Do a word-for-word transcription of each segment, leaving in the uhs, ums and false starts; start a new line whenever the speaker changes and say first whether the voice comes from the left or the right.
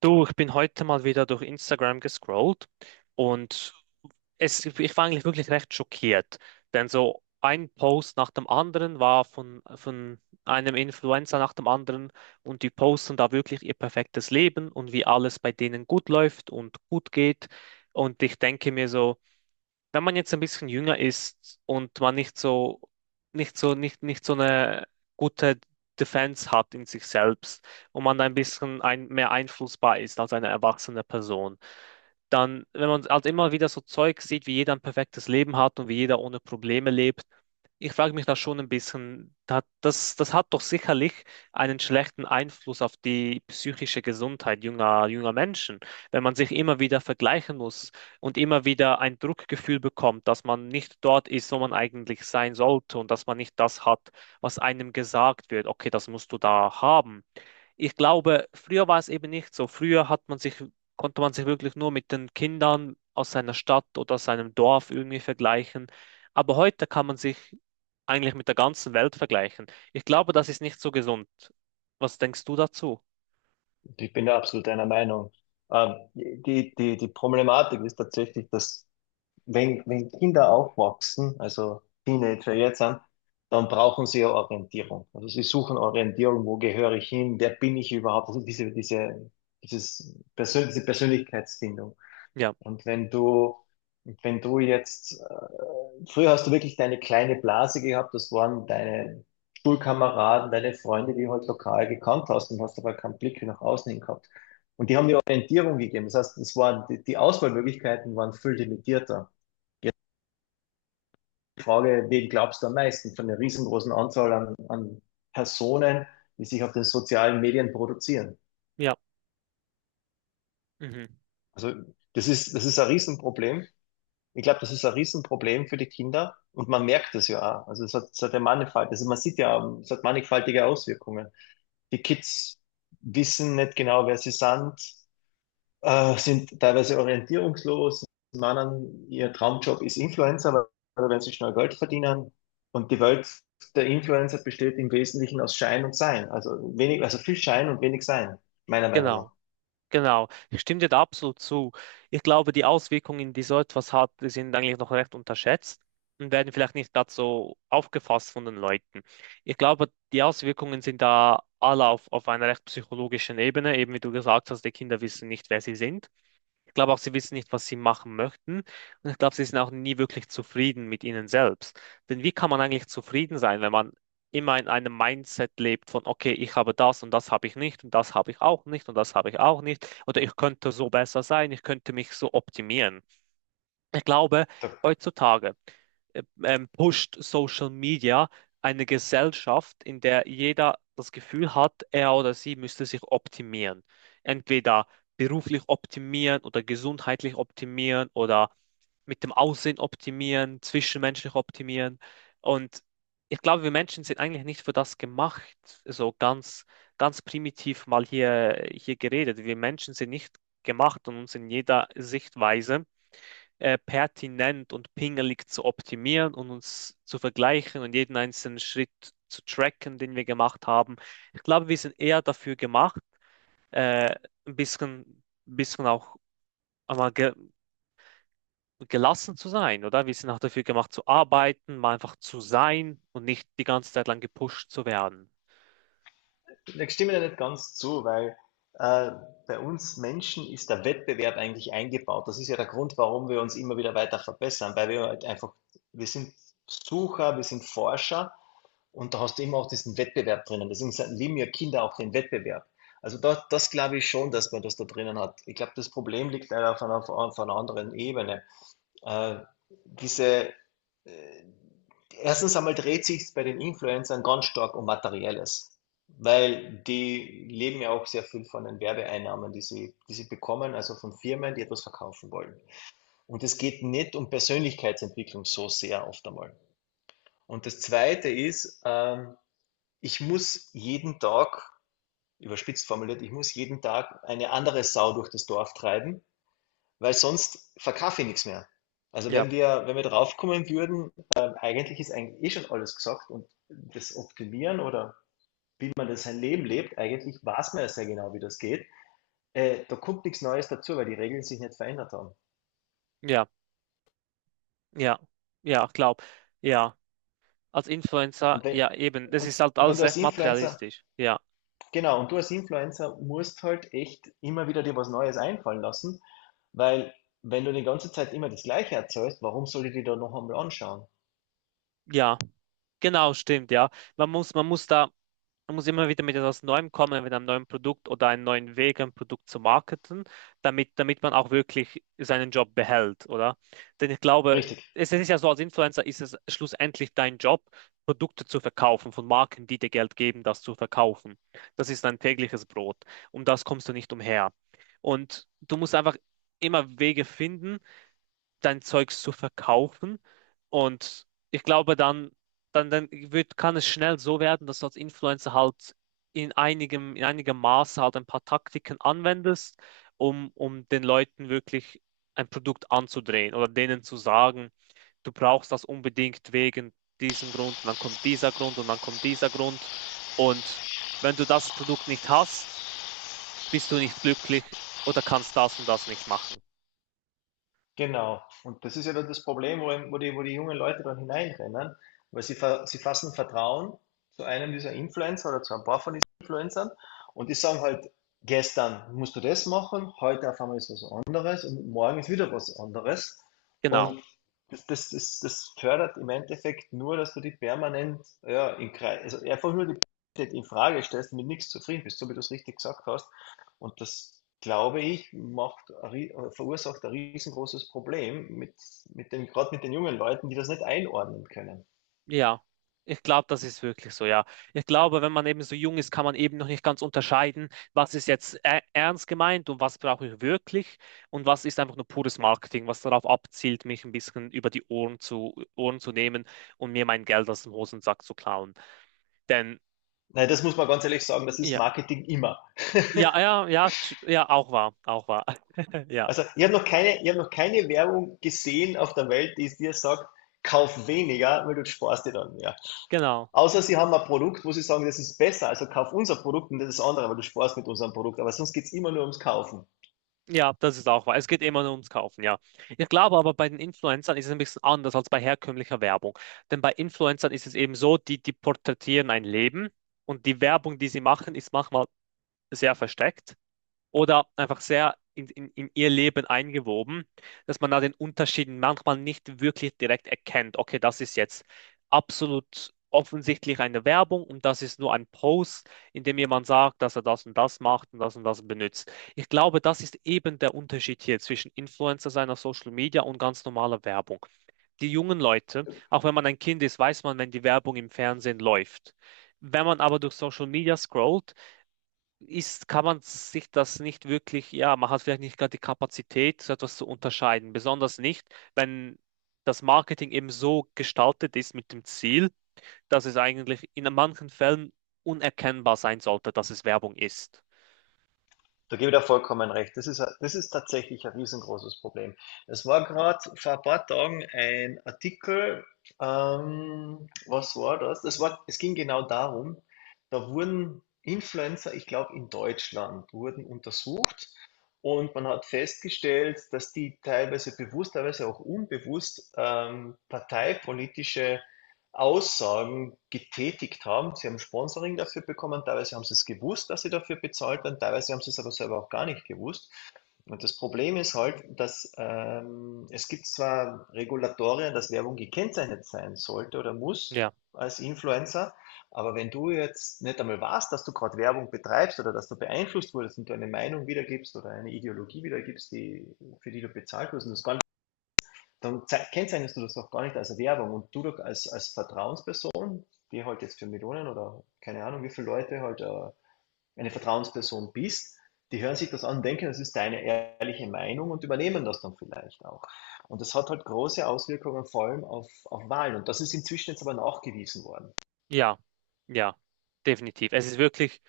right: Du, ich bin heute mal wieder durch Instagram gescrollt und es, ich war eigentlich wirklich recht schockiert, denn so ein Post nach dem anderen war von, von einem Influencer nach dem anderen und die posten da wirklich ihr perfektes Leben und wie alles bei denen gut läuft und gut geht. Und ich denke mir so, wenn man jetzt ein bisschen jünger ist und man nicht so, nicht so, nicht, nicht so eine gute Defense hat in sich selbst und man ein bisschen ein, mehr einflussbar ist als eine erwachsene Person, dann, wenn man halt immer wieder so Zeug sieht, wie jeder ein perfektes Leben hat und wie jeder ohne Probleme lebt, ich frage mich da schon ein bisschen, da- das, das hat doch sicherlich einen schlechten Einfluss auf die psychische Gesundheit junger, junger Menschen, wenn man sich immer wieder vergleichen muss und immer wieder ein Druckgefühl bekommt, dass man nicht dort ist, wo man eigentlich sein sollte und dass man nicht das hat, was einem gesagt wird. Okay, das musst du da haben. Ich glaube, früher war es eben nicht so. Früher hat man sich, Konnte man sich wirklich nur mit den Kindern aus seiner Stadt oder aus seinem Dorf irgendwie vergleichen. Aber heute kann man sich eigentlich mit der ganzen Welt vergleichen. Ich glaube, das ist nicht so gesund. Was denkst du dazu?
left: Ich bin da absolut deiner Meinung. Ähm, die, die, die Problematik ist tatsächlich, dass wenn, wenn Kinder aufwachsen, also Teenager jetzt sind, dann brauchen sie ja Orientierung. Also sie suchen Orientierung, wo gehöre ich hin, wer bin ich überhaupt? Also diese, diese, dieses Persön diese Persönlichkeitsfindung.
right: Ja,
left: Und wenn du, wenn du jetzt, äh, Früher hast du wirklich deine kleine Blase gehabt, das waren deine Schulkameraden, deine Freunde, die du halt lokal gekannt hast und hast aber keinen Blick nach außen hin gehabt. Und die haben dir Orientierung gegeben. Das heißt, es waren, die, die Auswahlmöglichkeiten waren viel limitierter. Jetzt die Frage, wen glaubst du am meisten von der riesengroßen Anzahl an, an Personen, die sich auf den sozialen Medien produzieren?
right: ja, mhm,
left: Also, das ist, das ist ein Riesenproblem. Ich glaube, das ist ein Riesenproblem für die Kinder und man merkt es ja auch. Also es hat, es hat ja mannigfalt, also man sieht ja, es hat mannigfaltige Auswirkungen. Die Kids wissen nicht genau, wer sie sind, äh, sind teilweise orientierungslos, meinen, ihr Traumjob ist Influencer, weil weil wenn sie schnell Geld verdienen. Und die Welt der Influencer besteht im Wesentlichen aus Schein und Sein. Also wenig, also viel Schein und wenig Sein, meiner Meinung
right: genau.
left: nach.
right: Genau, ich stimme dir da absolut zu. Ich glaube, die Auswirkungen, die so etwas hat, die sind eigentlich noch recht unterschätzt und werden vielleicht nicht gerade so aufgefasst von den Leuten. Ich glaube, die Auswirkungen sind da alle auf, auf einer recht psychologischen Ebene, eben wie du gesagt hast, die Kinder wissen nicht, wer sie sind. Ich glaube auch, sie wissen nicht, was sie machen möchten. Und ich glaube, sie sind auch nie wirklich zufrieden mit ihnen selbst. Denn wie kann man eigentlich zufrieden sein, wenn man immer in einem Mindset lebt von, okay, ich habe das und das habe ich nicht und das habe ich auch nicht und das habe ich auch nicht, oder ich könnte so besser sein, ich könnte mich so optimieren. Ich glaube,
left: Da
right: heutzutage äh, ähm, pusht Social Media eine Gesellschaft, in der jeder das Gefühl hat, er oder sie müsste sich optimieren. Entweder beruflich optimieren oder gesundheitlich optimieren oder mit dem Aussehen optimieren, zwischenmenschlich optimieren. Und ich glaube, wir Menschen sind eigentlich nicht für das gemacht, so ganz, ganz primitiv mal hier, hier geredet. Wir Menschen sind nicht gemacht und uns in jeder Sichtweise äh, pertinent und pingelig zu optimieren und uns zu vergleichen und jeden einzelnen Schritt zu tracken, den wir gemacht haben. Ich glaube, wir sind eher dafür gemacht, äh, ein bisschen, ein bisschen auch einmal ge gelassen zu sein, oder? Wir sind auch dafür gemacht zu arbeiten, mal einfach zu sein und nicht die ganze Zeit lang gepusht zu werden.
left: Ich stimme dir nicht ganz zu, weil äh, bei uns Menschen ist der Wettbewerb eigentlich eingebaut. Das ist ja der Grund, warum wir uns immer wieder weiter verbessern, weil wir halt einfach, wir sind Sucher, wir sind Forscher und da hast du immer auch diesen Wettbewerb drinnen. Deswegen sa- lieben ja Kinder auch den Wettbewerb. Also da, das glaube ich schon, dass man das da drinnen hat. Ich glaube, das Problem liegt leider auf einer, auf einer anderen Ebene. Äh, diese, äh, Erstens einmal dreht sich bei den Influencern ganz stark um Materielles, weil die leben ja auch sehr viel von den Werbeeinnahmen, die sie, die sie bekommen, also von Firmen, die etwas verkaufen wollen. Und es geht nicht um Persönlichkeitsentwicklung so sehr oft einmal. Und das Zweite ist, ähm, ich muss jeden Tag, überspitzt formuliert, ich muss jeden Tag eine andere Sau durch das Dorf treiben, weil sonst verkaufe ich nichts mehr. Also
right: Ja,
left: wenn wir, wenn wir drauf kommen würden, ähm, eigentlich ist eigentlich eh schon alles gesagt und das Optimieren oder wie man das sein Leben lebt, eigentlich weiß man ja sehr genau, wie das geht. Äh, da kommt nichts Neues dazu, weil die Regeln sich nicht verändert haben.
right: ja, ja, ja, ich glaube, ja. Als Influencer,
left: Und wenn,
right: ja, eben, das
left: und
right: ist halt
left: wenn du
right: alles
left: als
right: recht
left: Influencer,
right: materialistisch. Ja,
left: Genau, und du als Influencer musst halt echt immer wieder dir was Neues einfallen lassen, weil wenn du die ganze Zeit immer das Gleiche erzählst, warum soll ich dir da noch einmal anschauen?
right: ja, genau, stimmt, ja. Man muss, man muss da, Man muss immer wieder mit etwas Neuem kommen, mit einem neuen Produkt oder einem neuen Weg, ein Produkt zu marketen, damit, damit man auch wirklich seinen Job behält, oder? Denn ich glaube,
left: Richtig.
right: es ist ja so, als Influencer ist es schlussendlich dein Job, Produkte zu verkaufen von Marken, die dir Geld geben, das zu verkaufen. Das ist dein tägliches Brot. Um das kommst du nicht umher. Und du musst einfach immer Wege finden, dein Zeugs zu verkaufen. Und ich glaube, dann, dann, dann wird, kann es schnell so werden, dass du als Influencer halt in einigem, in einigem Maße halt ein paar Taktiken anwendest, um, um den Leuten wirklich ein Produkt anzudrehen oder denen zu sagen, du brauchst das unbedingt wegen diesem Grund und dann kommt dieser Grund und dann kommt dieser Grund. Und wenn du das Produkt nicht hast, bist du nicht glücklich oder kannst das und das nicht machen.
left: Genau. Und das ist ja dann das Problem, wo, wo die, wo die jungen Leute dann hineinrennen, weil sie, ver- sie fassen Vertrauen zu einem dieser Influencer oder zu ein paar von diesen Influencern und die sagen halt, gestern musst du das machen, heute auf einmal ist was anderes und morgen ist wieder was anderes.
right: Genau.
left: Und das, das, das, das fördert im Endeffekt nur, dass du die permanent, ja, in, Kre- also einfach nur die Qualität in Frage stellst und mit nichts zufrieden bist, so wie du es richtig gesagt hast. Und das, glaube ich, macht, ein rie- äh, verursacht ein riesengroßes Problem mit, mit den, gerade mit den jungen Leuten, die das nicht einordnen können.
right: Ja, ich glaube, das ist wirklich so, ja. Ich glaube, wenn man eben so jung ist, kann man eben noch nicht ganz unterscheiden, was ist jetzt ä- ernst gemeint und was brauche ich wirklich und was ist einfach nur pures Marketing, was darauf abzielt, mich ein bisschen über die Ohren zu, Ohren zu nehmen und mir mein Geld aus dem Hosensack zu klauen. Denn,
left: Nein, das muss man ganz ehrlich sagen, das ist
right: ja,
left: Marketing immer.
right: ja, ja, ja, t- ja, auch wahr, auch wahr. Ja,
left: Also ich habe noch keine, ich habe noch keine Werbung gesehen auf der Welt, die es dir sagt, kauf weniger, weil du sparst dir dann mehr.
right: genau.
left: Außer sie haben ein Produkt, wo sie sagen, das ist besser, also kauf unser Produkt und das ist andere, weil du sparst mit unserem Produkt. Aber sonst geht's immer nur ums Kaufen.
right: Ja, das ist auch wahr. Es geht immer nur ums Kaufen, ja. Ich glaube aber, bei den Influencern ist es ein bisschen anders als bei herkömmlicher Werbung. Denn bei Influencern ist es eben so, die, die porträtieren ein Leben und die Werbung, die sie machen, ist manchmal sehr versteckt oder einfach sehr in, in, in ihr Leben eingewoben, dass man da den Unterschied manchmal nicht wirklich direkt erkennt. Okay, das ist jetzt absolut offensichtlich eine Werbung und das ist nur ein Post, in dem jemand sagt, dass er das und das macht und das und das benutzt. Ich glaube, das ist eben der Unterschied hier zwischen Influencer sein auf Social Media und ganz normaler Werbung. Die jungen Leute, auch wenn man ein Kind ist, weiß man, wenn die Werbung im Fernsehen läuft. Wenn man aber durch Social Media scrollt, ist, kann man sich das nicht wirklich, ja, man hat vielleicht nicht gerade die Kapazität, so etwas zu unterscheiden. Besonders nicht, wenn das Marketing eben so gestaltet ist mit dem Ziel, dass es eigentlich in manchen Fällen unerkennbar sein sollte, dass es Werbung ist.
left: Da gebe ich dir vollkommen recht. Das ist, ein- das ist tatsächlich ein riesengroßes Problem. Es war gerade vor ein paar Tagen ein Artikel, ähm, was war das? Das war, es ging genau darum, da wurden Influencer, ich glaube in Deutschland, wurden untersucht und man hat festgestellt, dass die teilweise bewusst, teilweise auch unbewusst ähm, parteipolitische Aussagen getätigt haben. Sie haben Sponsoring dafür bekommen, teilweise haben sie es gewusst, dass sie dafür bezahlt werden, teilweise haben sie es aber selber auch gar nicht gewusst. Und das Problem ist halt, dass ähm, es gibt zwar Regulatorien, dass Werbung gekennzeichnet sein sollte oder muss
right: Ja,
left: als Influencer, aber wenn du jetzt nicht einmal weißt, dass du gerade Werbung betreibst oder dass du beeinflusst wurdest und du eine Meinung wiedergibst oder eine Ideologie wiedergibst, die, für die du bezahlt wirst, und das gar nicht, dann zei- kennzeichnest du das auch gar nicht als Werbung und du doch als, als Vertrauensperson die halt jetzt für Millionen oder keine Ahnung, wie viele Leute halt äh, eine Vertrauensperson bist, die hören sich das an, denken, das ist deine ehrliche Meinung und übernehmen das dann vielleicht auch. Und das hat halt große Auswirkungen vor allem auf, auf Wahlen. Und das ist inzwischen jetzt aber nachgewiesen worden.
right: ja, ja, definitiv. Es ist wirklich.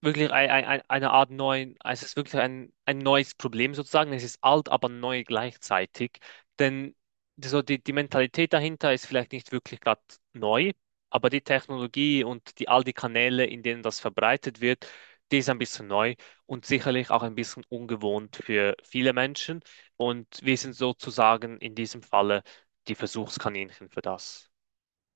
right: Wirklich ein, ein, ein- eine Art neuen, es ist wirklich ein, ein neues Problem sozusagen. Es ist alt, aber neu gleichzeitig. Denn die- so die, die Mentalität dahinter ist vielleicht nicht wirklich gerade neu, aber die Technologie und die, all die Kanäle, in denen das verbreitet wird, die ist ein bisschen neu und sicherlich auch ein bisschen ungewohnt für viele Menschen. Und wir sind sozusagen in diesem Falle die Versuchskaninchen für das.